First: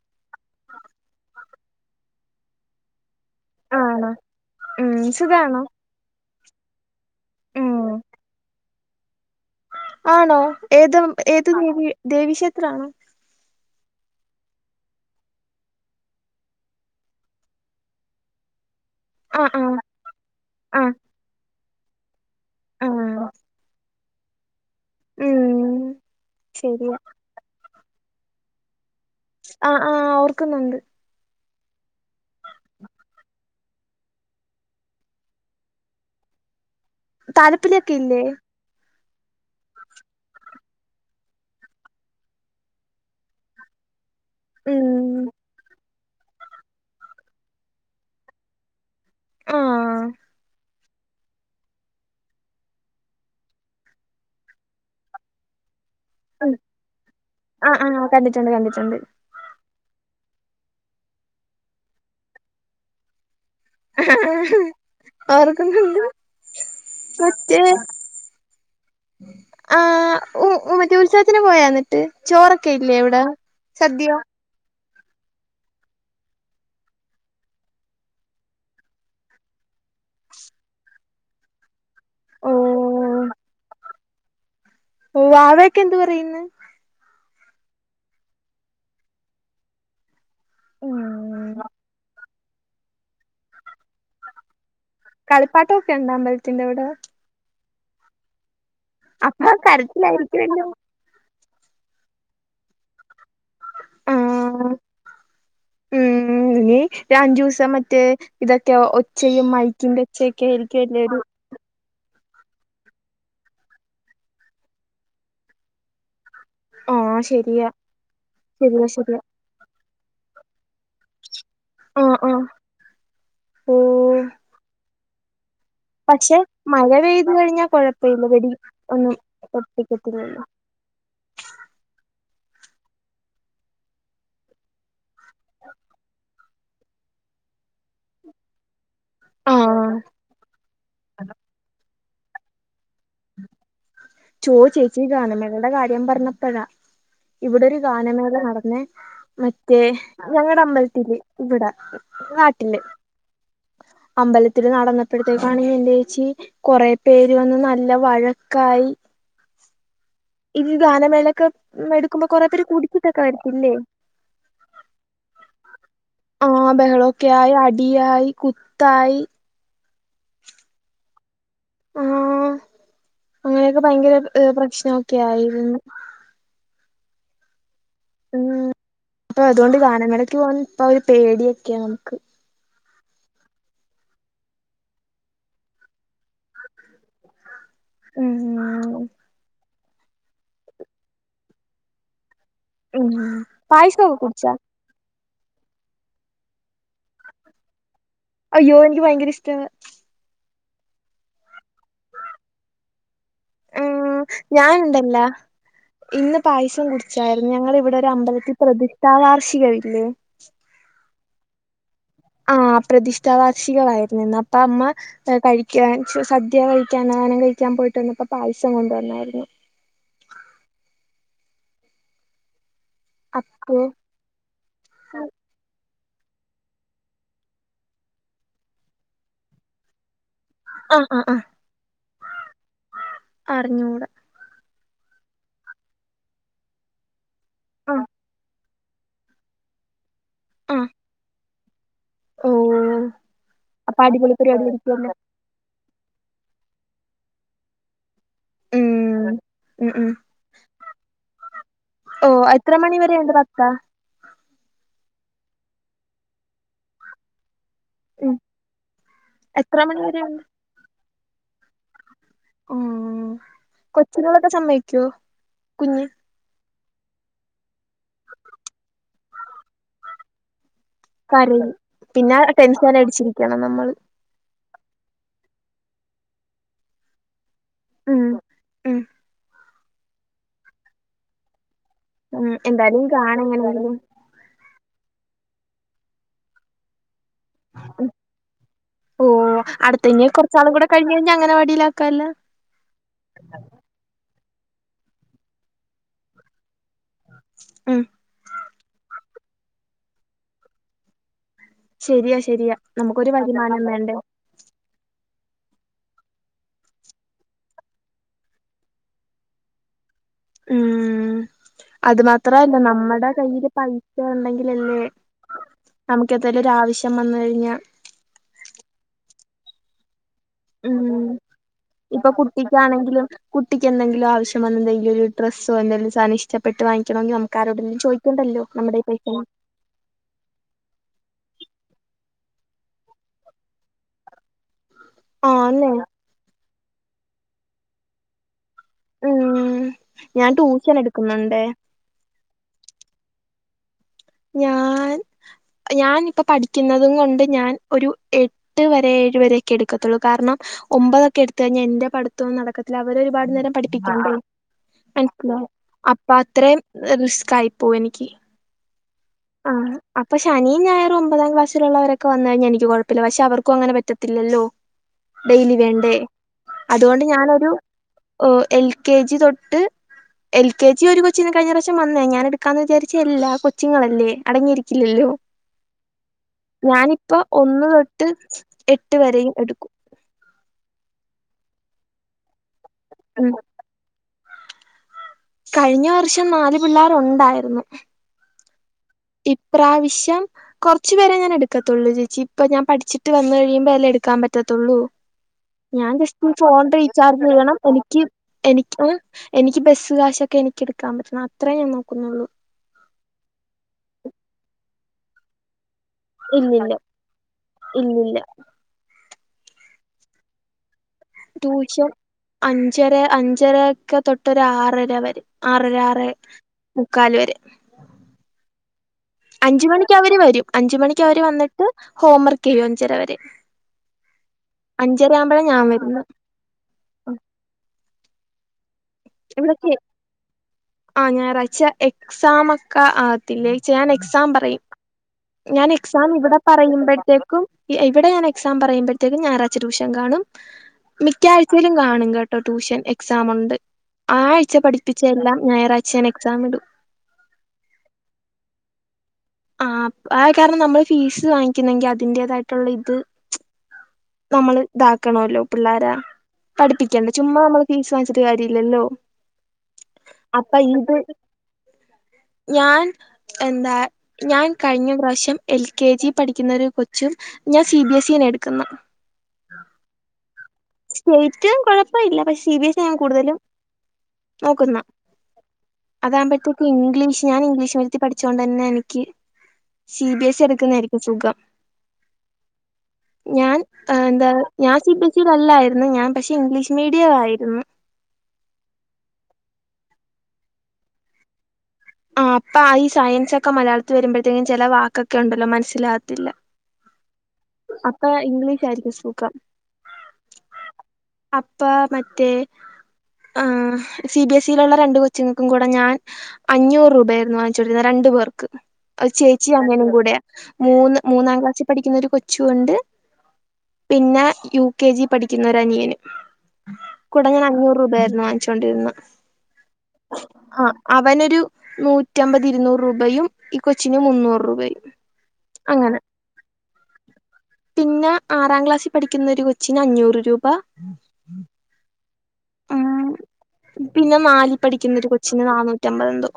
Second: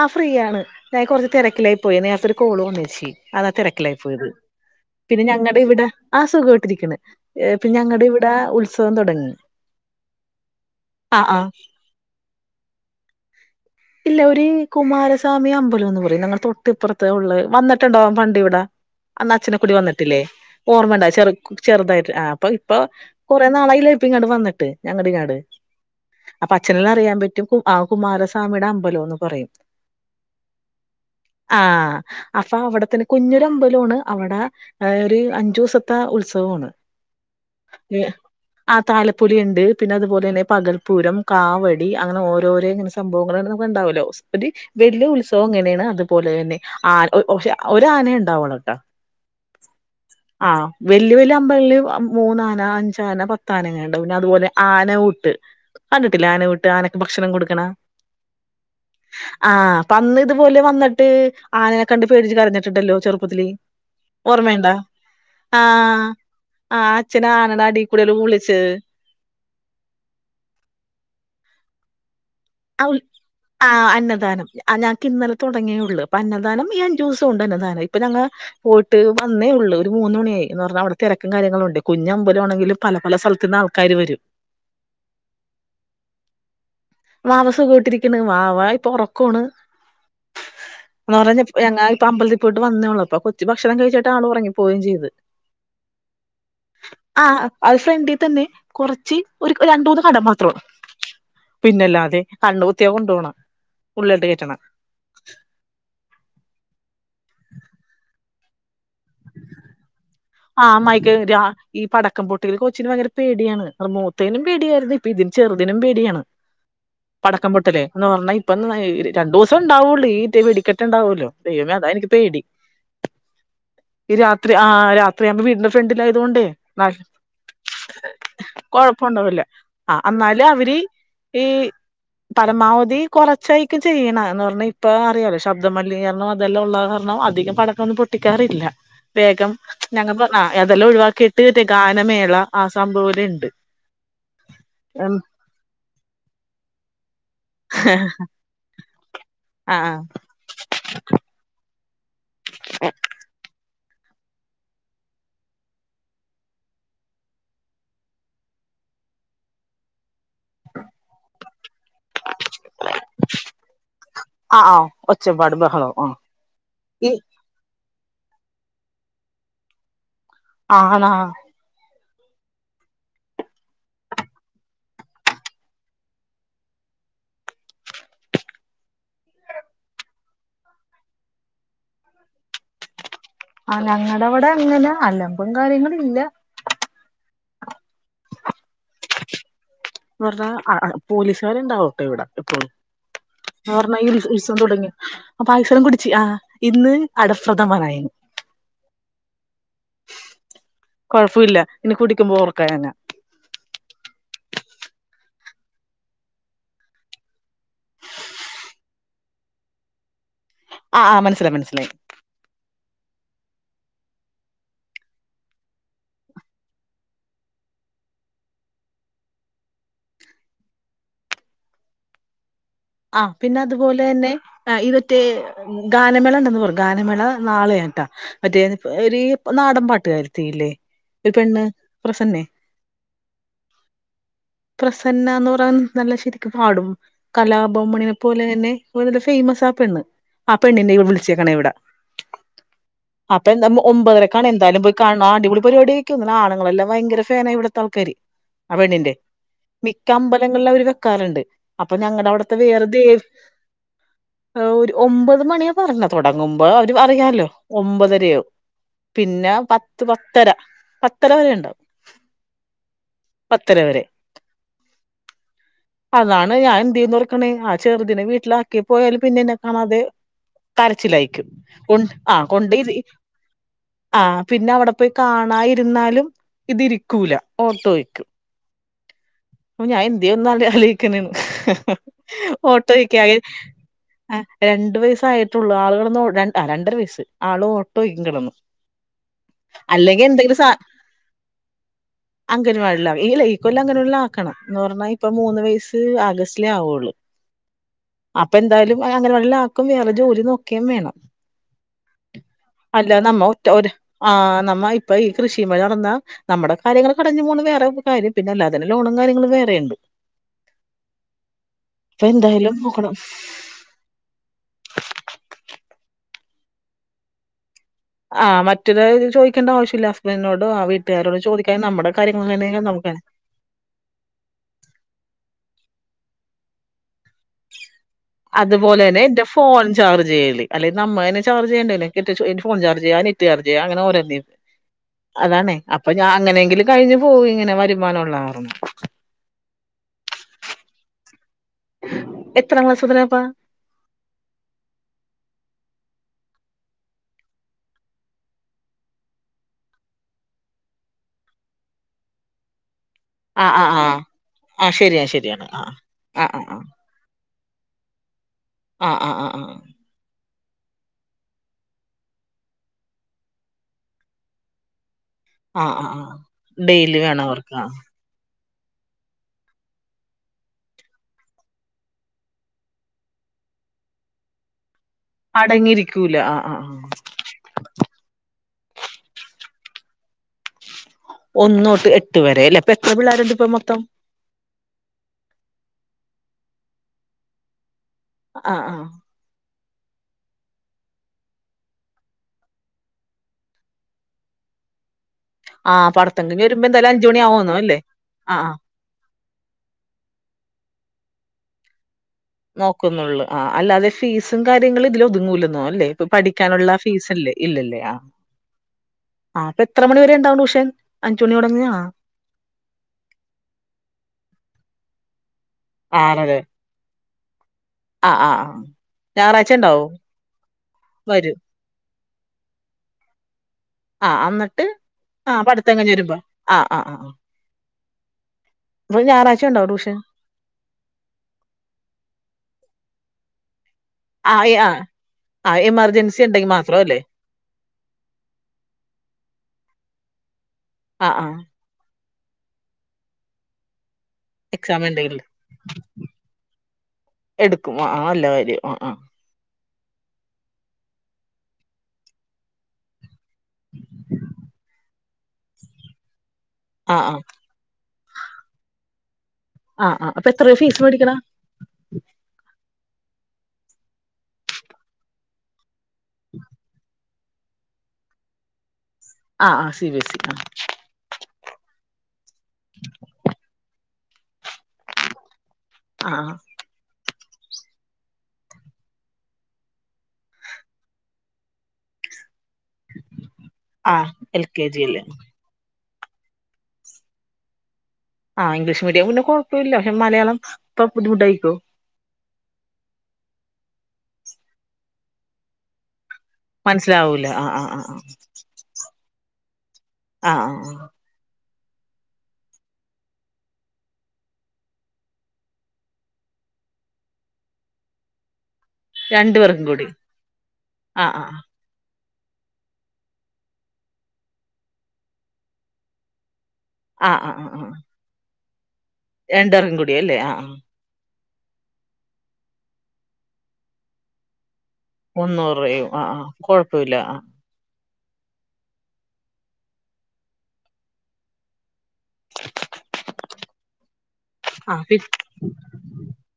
ആഹ് free ആണ്. ഞാൻ കുറച്ച് തിരക്കിലായി പോയി. നേരത്തെ ഒരു കോള് വന്നേച്ചി. അതാ തിരക്കിലായി ആണോ പോയത്. ഉം പിന്നെ സുഖാണോ ഞങ്ങടെ ഇവിടെ. ആഹ്. സുഖായിട്ടിരിക്ക്ണ്. പിന്നെ ഉം ഞങ്ങള ഇവിടെ. ഉത്സവം തുടങ്ങി.. ആണോ ഏത് ആ ആ ഏത്. ദേവി ദേവിക്ഷേത്രാണോ.. ഇല്ല. ഒരു.. കുമാരസാമി അമ്പലം എന്ന് പറയും. ഞങ്ങൾ തൊട്ട്ഇപ്പറത്ത് ഉള്ള. വന്നിട്ടുണ്ടൊ. പണ്ട് ഇവിടെ.. അന്ന് ആഹ് അച്ഛന്റെക്കൂടെ ആഹ് വന്നിട്ടില്ലേ. ആഹ് ഓർമ്മയുണ്ടാ.. ചെറു ചെറുതായിട്ട് ആഹ്.. അപ്പ ഇപ്പൊ ആഹ് കുറേ നാളായിലേ ഇപ്പ ഇങ്ങണ്ട്. വന്നിട്ട്. [unintelligible] ഉം അപ്പൊ അച്ഛനെല്ലാം ശരിയാ അറിയാൻ പ.. ആഹ്. കുമാരസാമിടെ. അമ്പലന്ന്. പറയും.. ആഹ് ആഹ് ഓർക്കുന്നുണ്ട്.. ആഹ് അപ്പൊ അവിടത്തെയൊരു. കുഞ്ഞരമ്പലമാണ്. അവിടെ.. ആഹ് ഒരു അഞ്ചു ദിവസത്തെ. ഉത്സവമാണ്.. താലപ്പൊലിയൊക്കെ ഇല്ലേ. ആഹ്. താലപ്പൊലിയുണ്ട്. പിന്നെ അതുപോലെ തന്നെ. പകൽപ്പൂരം കാവടി അങ്ങനെ ഓരോരെ.. സംഭവങ്ങള്. [unintelligible] ഒരു ഉം വല്ല്യ ഉത്സവം ഇങ്ങനെയാണ്. അതുപോലെ തന്നെ. ആഹ്. പക്ഷേ. ഒരു ആനയെ ഉണ്ടാവുളളു ട്ടോ.. ആഹ് ആഹ്.. വലിയ വലിയ അമ്പലങ്ങളിൽ ആഹ് മൂന്ന് ആന, അഞ്ച് ആന, പത്ത് ആന എങ്ങാണ്ട്, അതുപോലെ ആന ഊട്ട്. കണ്ടിട്ടില്ലേ ആന ഉം ഊട്ട് ആനക്ക് ഭക്ഷണം കൊടുക്കേണ്. ആഹ് ആഹ് കണ്ടിട്ടുണ്ട് കണ്ടിട്ടുണ്ട്. ആഹ് അപ്പോ അന്ന് ഇതുപോലെ വന്നിട്ട് ആനനെ കണ്ട് പേടിച്ച് കരഞ്ഞിട്ടുണ്ടല്ലോ ചെറുപ്പത്തില്. ഓർമ്മയുണ്ടോ ഓർക്കുന്നുണ്ട് ആഹ്. ആഹ്, അച്ഛൻ മറ്റേ ആനയുടെ അടിയിൽ കൂടെ ഊളിച്ചത്. ആഹ് ഉം ഉത്സവത്തിന് മറ്റേ ഉത്സവത്തിന് പോയോ എന്നിട്ട് ചോറ ആഹ് ഉൽ ആഹ് അന്നദാനം ഇല്ല. ആഹ് ഞങ്ങൾക്ക് ഇന്നലെ തുടങ്ങിയുള്ളൂ, അപ്പൊ അന്നദാനം ഈ അഞ്ച് ദിവസം ഉണ്ട്, അന്നദാനം ഇപ്പൊ ഞങ്ങൾ. പോയിട്ട് വന്നേയുള്ളൂ, ഒരു മൂന്ന്‌ മണിയായി എന്ന് പറഞ്ഞാൽ അവിടെ തെരക്കും കാര്യങ്ങളും ഉണ്ട്. കുഞ്ഞമ്പലം ആണെങ്കിലും പലപല ഓഹ് സ്ഥലത്ത് നിന്നും ആൾക്കാർ വരും. വാവയൊക്കെ എന്തു പറയുന്നു. വാവ സുഖമായിട്ടിരിക്കുന്നു, വാവ ഇപ്പൊ ഉറക്കമാണ്. നിറഞ്ഞു ഉം ഞങ്ങള് ഇപ്പ അമ്പലത്തിൽ പോയിട്ട് വന്നേയുള്ളൂ അപ്പൊ കൊച്ച് ഭക്ഷണം കഴിച്ചിട്ട് ആള് ഒറങ്ങി പോവുകയും ചെയ്തു. കളിപ്പാട്ടം ഒക്കെ അമ്പലത്തിന്റെ അവിടെ. ആഹ് അത് ഫ്രണ്ടിൽ തന്നെ കൊറച്ച് അപ്പൊ ഒരു രണ്ടുമൂന്ന് കട മാത്രമേയുള്ളൂ കരച്ചിലായിരിക്കുവല്ലോ പിന്നല്ലാതെ. ദേ കണ്ണ് പൊത്തിയാ കൊണ്ടുപോണേ ഉള്ളേട്ട് കേറ്റുന്ന. [inaudible] ഉം ഇനി ഒരു അഞ്ച് ദിവസം മറ്റേ ഇതൊക്കെ ഒച്ചയും മ ഇതിന്റെ ഒച്ചയൊക്കെ ആഹ് ആയിരിക്കും അല്ലേ. അമ്മായിക്ക് രാ ഈ പടക്കം പൊട്ടിയിരെ കൊച്ചിന് ഭയങ്കര പേടിയാണ് അത് മൂത്തേനും പേടിയായിരുന്നു ഇപ്പോ ഇത് ചെറുതിനും പേടിയാണ്. ആഹ് പടക്കം ശരിയാ പൊട്ടില് എന്ന് പറഞ്ഞാൽ ഇപ്പൊ ശരിയാ ഈ ഒരു ശരിയാ രണ്ട് ദിവസം. ഉണ്ടാവുള്ളൂ ഈ ടൈം വെടിക്കെട്ട് ഉണ്ടാവുല്ലോ ദൈവമേ അത് എനിക്ക് ആഹ് പേടി. ആഹ് ഈ ഓഹ് രാത്രി ആഹ് രാ ഇപ്പൊ ഞാൻ വീട്ടിന്റെ ഫ്രണ്ടിൽ പക്ഷെ ആയതുത്തോണ്ടെ മഴ ന പെയ്തു കഴിഞ്ഞാ കൊഴപ്പയില്ല വെടി കൊഴപ്പം ഒന്നും ഉണ്ടാവില്ല. ആഹ് പൊട്ടിക്കത്തില്ലല്ലോ അന്നാലും അവരെ. ഈ പരമാവധി കൊറച്ചായിരിക്കും ചെയ്യണേ എന്ന് പറഞ്ഞു. ഇപ്പോ അറിയാലോ ശബ്ദമലിനീകരണം അതെല്ലാം ഉള്ള കാരണം അധികം പടക്കം ഒന്നും പൊട്ടിക്കാറില്ല. വേഗം ആഹ് ഞങ്ങള് പറഞ്ഞാ അതെല്ലാം ഒഴിവാക്കിട്ട് മറ്റേ ഗാനമേള ആഹ് സംഭവം എല്ലാം ഉണ്ട്. ചോ ചേച്ചി ഉം ഗാനമേളയുടെ കാര്യം പറഞ്ഞപ്പോള്. ഇവിടെ ഒരു ഗാനമേള നടന്നെ ആ മറ്റേ ആ ഞങ്ങടെ അമ്പലത്തില്. ഇവിടെ നാട്ടില്. അമ്പലത്തിൽ നടന്നപ്പോഴത്തേക്കാണ് എന്റെ ചേച്ചി. കൊറെ പേരെ വന്നു നല്ല വഴക്കായി. ഈ ഗാനമേളയൊക്കെ എടുക്കുമ്പോ കൊറെ പേരെ കുടിച്ചിട്ട് ഒക്കെ വരത്തില്ലേ. ആഹ് ആഹ് ഒച്ചപ്പാടും ബഹളോ ആഹ് ഈ. ഇടിയായി കുത്തായി. ആണോ? ആഹ് അങ്ങനെയൊക്കെ ഭയങ്കര ഏഹ് പ്രശ്നം ഒക്കെ ആയിരുന്നു. ഉം അപ്പൊ അതുകൊണ്ട് ഗാനമേളയ്ക്ക് പോവാൻ ഇപ്പ ഒരു പേടിയൊക്കെ ആയി. ആഹ് ഞങ്ങടെ അവിടെ അങ്ങനെ അലമ്പും കാര്യങ്ങളും ഇല്ല. ആണോ? എന്ന് പറഞ്ഞാൽ ആഹ് ആഹ് പോലീസുകാർ ഉണ്ടാവും ഇപ്പൊ ഇവിടെ എപ്പോഴും. ഉം എന്ന് പറഞ്ഞാൽ ഈ പായസമൊക്കെ ഉത്സ കുടിച്ചാ ഉത്സവം തുടങ്ങി. ആഹ് പൈസ എല്ലാം കുടിച്ച്, ആഹ് ഇന്ന് അടപ്രഥമൻ ആയിരുന്നു. അയ്യോ എനിക്ക് ഭയങ്കര ഇഷ്ടാണ് കൊഴപ്പില്ല ഇനി കുടിക്കുമ്പോ ഓർക്കാം ഞാന് ഞാൻ ഉണ്ടല്ല ഇന്ന് പായസം കുടിച്ചാരുന്നു ഞങ്ങട ഇവിടെ ഒരു അമ്പലത്തി പ്രതിഷ്ഠാ വാർഷികവില്ലേ ആഹ് ആഹ് മനസ്സിലായി മനസ്സിലായി ആഹ് പ്രതിഷ്ഠാ വാർഷികവായിരുന്നിന്ന് അപ്പം അമ്മ ഏഹ് കഴിക്കാൻ സ് സദ്യ കഴിക്കാൻ അന്നദാനം കഴിക്കാൻ പോയിട്ട് വന്നപ്പോ പായസം കൊണ്ടുവന്നാരുന്നു ആഹ് പിന്ന അപ്പോ അതുപോലെ തന്നെ ആഹ് ഇത് മറ്റേ ഗാനമേള ഉണ്ടെന്ന് പറഞ്ഞ് ഗാനമേള നാളെയാട്ടാ മറ്റേന്ന് ഇപ്പ ഒരു ഈ നാടൻ പാട്ട്കാരത്തീല്ലേ ആഹ് ആഹ് ഒരു ആഹ് പെണ്ണ് പ്രസന്നെ അറിഞ്ഞൂട പ്രസന്ന എന്ന് പറയ്ന്ന നല്ല ശരിക്ക് പാടും ആഹ് കലാപവംമണിനെ പോലെ തന്നെ പ്പോല ഫേമസ് ആ പെണ്ണ് ആ ആഹ് പെണ്ണിനെയാ വിളിച്ചേക്കണ ഇവിട ഓഹ് അപ്പൊ എന്താ അപ്പൊ അടിപൊളി ഒമ്പതരക്കാണ് പരിപാടി എന്തായാലും പോയി ആയിരിക്കുവല്ലോ കാണണം അടിപൊളി പരിപടി ക്ക് തോന്നണ് ആണ്ളങ്ങളെല്ലാം ഭയങ്കര ഫേനാ ഇവിടത്താൾക്കാര് ആഹ് പെണ്ണിന്റെ ഉം ഉം ഉം മിക്ക അമ്പലങ്ങളിലും അവര് വെക്കാറുണ്ട് അപ്പൊ ഞങ്ങടെ ഓഹ് അവിടെ എത്ര മണി വെർദേവ് വരെയുണ്ട് പത്താ ഒരു ഒമ്പത് മണിയാ പറഞ്ഞെ തുടങ്ങുമ്പോ അവര് അറിയാല്ലോ ഉം ഒമ്പതരയാവും പിന്നെ എത്ര മണി പത്ത് വരെയുണ്ട് പത്തര പത്തര വരെയൊണ്ടാവും ആഹ് പത്തര വരെ കൊച്ചുങ്ങളൊക്കെ സമ്മതിക്കുവോ കുഞ്ഞ് അതാണ് ഞാൻ എന്ത് ചെയ്യുവെന്നോർക്കെ ണെ ആഹ് ചെറുതിനെ വീട്ടിലാക്കി പോയാല് പിന്നെന്നെ കാണാതെ കരച്ചിലായ്ക്കും കരയും കൊണ്ട് പിന്നെ ആഹ് കൊണ്ട് ഇത് ടെൻഷൻ അടിച്ചിരിക്കണം നമ്മള് ആഹ് പിന്നെ അവിടെ പോയി കാണായിരുന്നാലും ഇതിരിക്കൂല ഓട്ടോ ഉം വിക്കും ഉം അപ്പൊ ഞാൻ എന്ത് ചെയ്യൂവെന്ന് ആലോ ആലോയിക്കണെണ് ഉം എന്തായാലും കാണ് ഇങ്ങനെ തന്നെ രണ്ടു വയസ്സായിട്ടുള്ളൂ ആള് കെടന്ന് ഓടണ് ആഹ് രണ്ടര വയസ്സ് ആള് ഓട്ടോയ്ക്കും കിടന്നു ഓഹ് അടുത്ത ഇനി കുറച്ചാള് കൂടെ കഴിഞ് കഴിഞ്ഞാ അങ്ങനവാടിലാക്കാല്ല അംഗൻവാടിലാ ഇല്ല ഈ കൊല്ലം അങ്ങനവാടിലാക്കണം എന്ന് പറഞ്ഞാ ഇപ്പം മൂന്ന് വയസ്സ് ആഗസ്റ്റിലേ ആവുള്ളൂ ഉം അപ്പൊ എന്തായാലും അങ്ങനവാടിലാക്കും വേറെ ജോലി നോക്കേം വേണം ശരിയാ ശരിയാ അല്ല നമുക്കൊരു നമ്മ ഒറ്റ വരുമാനം ഒരു വേണ്ടേ ആഹ് നമ്മ ഇപ്പൊ ഈ കൃഷിമ്മ നടന്നാ നമ്മുടെ കാര്യങ്ങള്ക്കടഞ്ഞു പോന്നു വേറെ കാര്യം പിന്നെല്ലാതന്നെ ലോണും കാര്യങ്ങളും വേറെ ഉണ്ട് ഉം അത് അപ്പൊ എന്തായാലും മാത്രല്ല നോക്കണം നമ്മുടെ കയ്യില് പൈ സ ഉണ്ടെങ്കിലല്ലേ നമുക്ക് എന്തേലും ഒരു ആവശ്യം വന്ന് കഴിഞ്ഞാ ആഹ് മറ്റൊരുത് ചോദിക്കണ്ട ആവശ്യില്ല ഹസ്ബന്റിനോട് ഡോ ആ ഉം വീട്ടുകാരോടടോ ചോദിക്കാൻ നമ്മുടെ ഇപ്പൊ കാര്യങ്ങള് എങ്ങനെങ്കിലും നോക്കാല്ല കുട്ടിക്കാണെങ്കിലും കുട്ടിക്ക് എന്തെങ്കിലും ആവശ്യം വന്ന്ണ്ടെങ്കി ഒരു ഡ്രസ്സോ എന്തേലും സാദനം ഇഷ്ടപ്പെട്ട് വാങ്ങിക്കണോങ്കി നമ്മുക്ക് ക്കാരോടെങ്കിലും ചോദിക്കണ്ടല്ലോ നമ്മടെ അതുപോലെ കയ്യി തന്നെ പൈസ എന്റെ ഉണ്ടേ ഫോൺ ചാർജ് ചെയ്യല് അല്ലങ്കി നമ്മ തന്നെ ചാർജ് ചെയ്യണ്ടേല്ലേ കിറ്റെച്ച് ഈ ഫോൺ ചാർജ് ചെയ്യുക നെറ്റ് ചാർജ് ചെയ്യുക അങ്ങനെ ഓരോന്നും അതാണേ ആന്നെ അപ്പൊ ഞാൻ അങ്ങനെങ്കിലും കഴിഞ്ഞു പോകും ഇങ്ങനെ വരുമാനം ഉള്ളാരണം ഉം ഞാൻ ട്യൂഷൻ എടുക്കുന്നുണ്ടേ എത്രാം ക്ലാസ് മുതലാപ്പാ ഞാൻ ഞാൻ ഇപ്പ പഠിക്കുന്നതും കൊണ്ട് ഞാൻ ഒരു എട്ട് എട്ട് വരെ ഏഴ് വരെയ്ക്കെ എടുക്കത്തുള്ളൂ കാരണം ഒമ്പതൊക്കെ എടുത്തു കഴിഞ്ഞാൽ എന്റെ പടിതോം നടക്കത് ല്ല അവരൊരുപാട് ആ നേരം ആ ആ പഠിപ്പിക്കണ്ടെ ആ ശരിയാ ശരിയാണ് [unintelligible] ആ അപ്പൊ ആ ആ അത്രേം റിസ്കായിപ്പോഎനിക്ക് ആ ആ ആ അപ്പൊ ശനിം ഞായറും ഒമ്പതാം ക്ലാസിലുള്ളവരൊക്കെ വന്ന് കഴിഞ്ഞാ എനിക്ക് കൊഴപ്പല്ല പക്ഷേ അവർക്കും അങ്ങനെ പറ്റത്തില്ലല്ലോ ഡെയ്ലി ആ ആ വേണ്ടേ ആ ഡെയിലി അതോണ്ട് വേണം ഞാനൊരു അവർക്ക് ആ ഓ എൽ കെ ജി തൊട്ട് എൽ കെ ജി ഒരു കൊച്ചി കഴിഞ്ഞ പ്രാവശ്യം വന്നേ ഞാൻ എടുക്കാന്ന് വിചാരിച്ചല്ല കൊച്ച്ങ്ങളല്ലേ അടങ്ങിയിരിക്കില്ലല്ലോ അടങ്ങിയിരിക്കൂല ആ ആ ആ പ്പൊ ഒന്ന് തൊട്ട് എട്ട് വെരേം എട്ക്കും ഒന്നൊട്ട് എട്ട് വരെ ല്ലപ്പൊ എത്ര ഉം പിള്ളേര്ണ്ട്പ്പൊ മൊത്തം കഴിഞ്ഞ വർഷം നാല് പിള്ളേരുണ്ടായിര്ന്നു ആ ഇപ്രാവശ്യം കൊർച്ച് പേരെ ഞാൻ എട്ക്കത്തുള്ളു ചേച്ചി ഇപ്പ ഞാൻ പഠിച്ചിട്ട് വന്നു കഴിയുമ്പോ അല്ലേ എടുക്കാൻ പറ്റത്തുള്ളൂ ആഹ് ഞാൻ പഠിത്തം ജസ്റ്റ് കഴിഞ്ഞ് വരുമ്പോ ഫോൺ എന്തായാലും അഞ്ച് മണി റീചാർജ് ആവുന്നോ യ്യണം അല്ലേ എനിക്ക് ആഹ് ആഹ് എനിക്കും എ എനിക്ക് ബസ്സ് കാശൊക്കെ എനിക്ക്ട്ക്കാൻ പറ്റണം അത്രേ ഞാൻ നോക്കുന്നുള്ളൂ നോക്കുന്നുള്ളൂ ആ അല്ലാതെ ഫീസും കാര്യങ്ങളും ഇതിലൊതുങ്ങൂലെന്നോ അല്ലേ പ്പൊ ഇല്ലില്ല പഠിക്കാനുള്ള ഫീസല്ലെ ഇല്ലല്ലേ ആ ഇല്ലില്ല ആ അപ്പൊ എത്ര മണി വരെ ണ്ടാവും ട്യൂഷൻ അഞ്ച് മണി തുടങ്ങിയ ടൂഷൻ ആഹ് അഞ്ചര അഞ്ചരാക്കെ തൊട്ടൊരു ആറര വെരെ ആറര ആറെ മുക്കാല് വെരെ ആ ആ ആ അഞ്ച് മണിക്ക് അവര് വരും അഞ്ച് മണിക്കവര് വരും വന്ന്ട്ട് ഹോംവർക്കെയ്യും അഞ്ചരവരെ ആ ന്ന്ട്ട് ആ പട്ത്തെങ്കയ്ഞ് വരുന്നത് വെരുമ്പോ ആ ആ ആ പ്പൊ ഞാറാഴ്ചണ്ടോ ടൂഷൻ ആ ഞായറാഴ്ച്ച എക്സാമൊക്കെ ആത്തില്ലേയ്ച്ചാണ് എക്സ് ആയ് ആ ആ എമർജൻസി ണ്ടെങ്കി മാത്ര ല്ലേ ക്കും ഇവടെ ഞാൻ എക്സാം പറയുമ്പോഴത്തേക്കും ഞാറാഴ്ച്ച ടൂഷൻ കാണും ആഹ് ആഹ് മിക്കാഴ് തിലും കാണും കേട്ടോ ട്യൂഷൻ എക്സാമുണ്ട് ആ ആഴ്ച എക്സാം ഉണ്ടെങ്കിൽ പഠിപ്പിച്ചെല്ലാം ഞായറാഴ്ച ഞാൻ എക്സാമിടും എടുക്കും ആ നല്ല കാര്യം ആ ആ ആ ആ കാരണം നമ്മള് ഫീസ് വാങ്ങിക്കുന്നെങ്കി അതിന്റേതായിട്ടുള്ള ഇത് നമ്മള് താക്കണല്ലോ പിള്ളാരെ ആഹ് പഠിപ്പിക്കണ്ടെ ആഹ് ചുമ്മാ നമ്മള് ഫീസ് വാങ്ങിച്ചിട്ട് കാര്യല്ലല്ലോ ആഹ് ആഹ് എത്രയാ അപ്പൊ ഫീസ് ഇത് മേടിക്കണെ ഞാൻ എന്താ ഞാൻ കഴിഞ്ഞ പ്രാശ്യം എൽ കെ ജി പഠിക്കുന്നൊരു കൊച്ചും ഞാൻ സി ബി എസ് ഇ ആണ് എട്ക്ക്‌ന്നെ ആ ആ സി ബി എസ്സി ആ സ്റ്റെയ്റ്റും കൊഴപ്പല്ല പക്ഷെ സി ബി എസിയാ ഞാൻ കൂടുതലും നോക്കുന്ന ആഹ് ആഹ് അതാകുമ്പോഴത്തേക്ക് ഇംഗ്ലീഷ് ഞാൻ ഇംഗ്ലീഷ് മീഡിയത്തി പഠിച്ചൊണ്ടെന്നെ എനിക്ക് സി ബി എസ്സി എട്ക്ക്‌ന്നായിരിക്കും സുഖം ഞാൻ ആ ആഹ് ന്ത എൽ കെ ഞാൻ ജി സി അല്ലേ ബി സി തല്ലായിരുന്നു ഞാൻ പക്ഷെ ഇംഗ്ലീഷ് മീഡിയം ആയിരുന്നു ആ ഇംഗ്ലീഷ് മീഡിയം പിന്നെ കൊഴപ്പല്ല പക്ഷെ മലയാളം പ്പൊ ബുദ്ധിമുട്ടായ്ക്കോ ആ അപ്പാ ഈ സയൻസൊക്കെ മലയാളത്തിൽ വെരുമ്പഴത്തേക്കും ചെല വാക്കൊക്കെണ്ടല്ലോ മനസ്സിലാകത്തില്ല മനസ്സിലാവൂല്ല ആ ആ അപ്പാ ഇംഗ്ലീഷ് ആയിരിക്കും സുഖം. ആഹ് ആഹ് ആഹ് അപ്പാ മറ്റേ ആഹ് സി ബി എസ് ഇയിലുള്ള രണ്ട് കൊച്ചുങ്ങൾക്കും കൂടെ ഞാൻ അഞ്ഞൂറ് രൂപ ആയിരുന്നു വാങ്ങിച്ചോണ്ടിരുന്നെ രണ്ടു പേർക്ക്. ഒരു രണ്ടു ചേച്ചി പേർക്കും കൂടി അനിയനും കൂടെയാ മൂന്ന് ആഹ് ആഹ് മൂന്നാം ക്ലാസ്സി പഠിക്കുന്ന ഒരു കൊച്ച് ച്ചുവൊണ്ട് പിന്നെ യു കെ ജി പഠിക്കുന്നൊരനിയനും ആഹ് കൂടെ ഞാൻ അഞ്ഞൂറ് രൂപായായിരുന്നു വാങ്ങിച്ചോണ്ടിരുന്നെ രണ്ട് പേർക്കും കൂടി അല്ലേ ആഹ് ആഹ്. അവനൊരു നൂറ്റി അമ്പതി ഇരുന്നൂറ് രൂപയും ഈ കൊച്ചിന് മുന്നൂറ് രൂപയും. മുന്നൂറുപയും ആഹ് ആഹ് കൊഴപ്പൊയില്ലാ ആഹ് പിന്നാ ആറാം ക്ലാസ്സി പഠിക്കുന്ന ഒരു കൊച്ചിന് അഞ്ഞൂറ് രൂപാ. ഉം പിന്നെ നാലിൽ ആഹ് ഫി പഠിക്കുന്നൊരു കൊച്ചിന് നാന്നൂറ്റി അമ്പതെന്തോ.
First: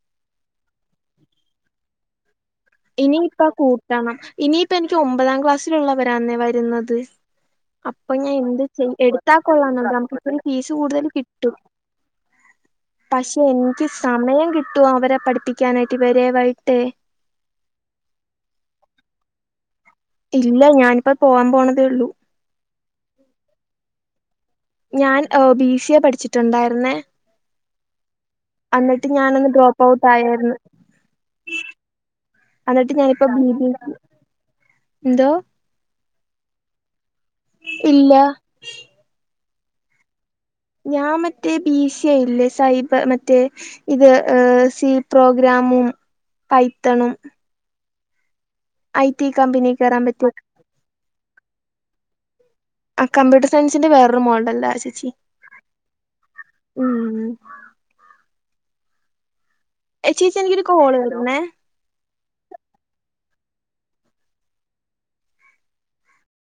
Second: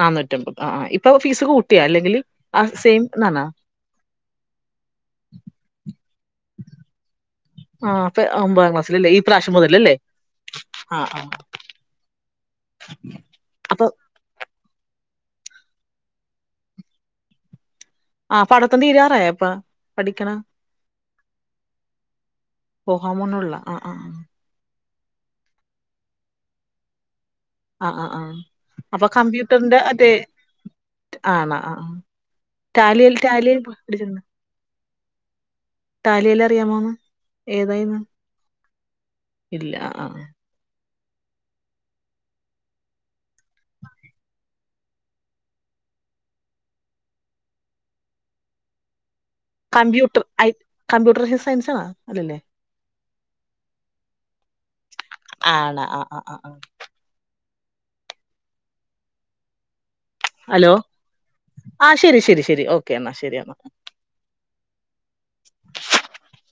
നാന്നൂറ്റമ്പത് ആഹ് ആഹ് ഇപ്പൊ ഫീസ് കൂട്ടിയാ അല്ലെങ്കില് ഇനിയിപ്പ കൂട്ടണം ഇനിയിപ്പ എനിക്ക് ഒമ്പതാം ക്ലാസ്സില്ള്ളവരാന്നെ വരുന്നത്. ആഹ് അപ്പൊ ഇപ്പൊ ഞാൻ എന്ത് ഒമ്പതാം ചെയ് ക്ലാസ്സിലല്ലേ ഈ എടുത്താ പ്രാവശ്യം കൊള്ളാന്ന്ണ്ട് മുതലല്ലേ നമക്ക് ഇപ്പ ഒരു ഫീസ് ആഹ് കൂടുതല് ആഹ് കിട്ടും. പക്ഷെ അപ്പൊ എനിക്ക് സമയം കിട്ടോ അവരെ പഠിപ്പിക്കാനായിട്ട് ഇവരെ വയ്യിട്ടെ. ആഹ് പടത്തം തീരാറായേ അപ്പാ. ഇല്ല ഞാനിപ്പോ പോവാാൻ പോണതേള്ളൂ. പോഹാൻ പോണാള്ളാ ആഹ് ആഹ്. ഞാൻ ഓഹ് ബി സി എ പഠിച്ചിട്ടൊണ്ടായിരുന്നേ. ആഹ് ആഹ് ആഹ് അപ്പൊ അന്നിട്ട് ഞാനൊന്ന് കമ്പ്യൂട്ടറിന്റെ ഡ്രോപ്പ് ഔട്ട് മറ്റേ ആയാരുന്നു. ആണോ ആഹ് ആഹ് അന്നിട്ട് ടാലിയിൽ ഞാനിപ്പോ ടാലിയിൽ ബിബിഎക്ക് പഠിച്ചിട്ടുണ്ട് എന്തോ? ടാലിയെല്ലാം അറിയാമോന്ന് ഏതായിരുന്നു. ഇല്ല ഇല്ലാ ആഹ് ആഹ് ഞാൻ മറ്റേ ബി സി ഏയില്ലേ സൈബ മറ്റേ ഇത് ഏഹ് സി പ്രോഗ്രാമും പൈത്തണും. I T company. കേറാൻ കമ്പ്യൂട്ടർ പറ്റിയ ഐ കമ്പ്യൂട്ടർ [unintelligible] സയൻസാണാ അല്ലല്ലേ. ആഹ് കംമ്പ്യൂട്ടർ സയൻസിന്റെ വേറൊരു മോഡല്ലാ ആഹ് ചേച്ചി ആണ് ആ ആ ആ ആ ഉം. ചേച്ചി എനിക്കൊരു കോള് വെര്ന്നേ ആഹ് ശരി ശരി ശരി ഓക്കെന്നാ ശരി എന്നാ.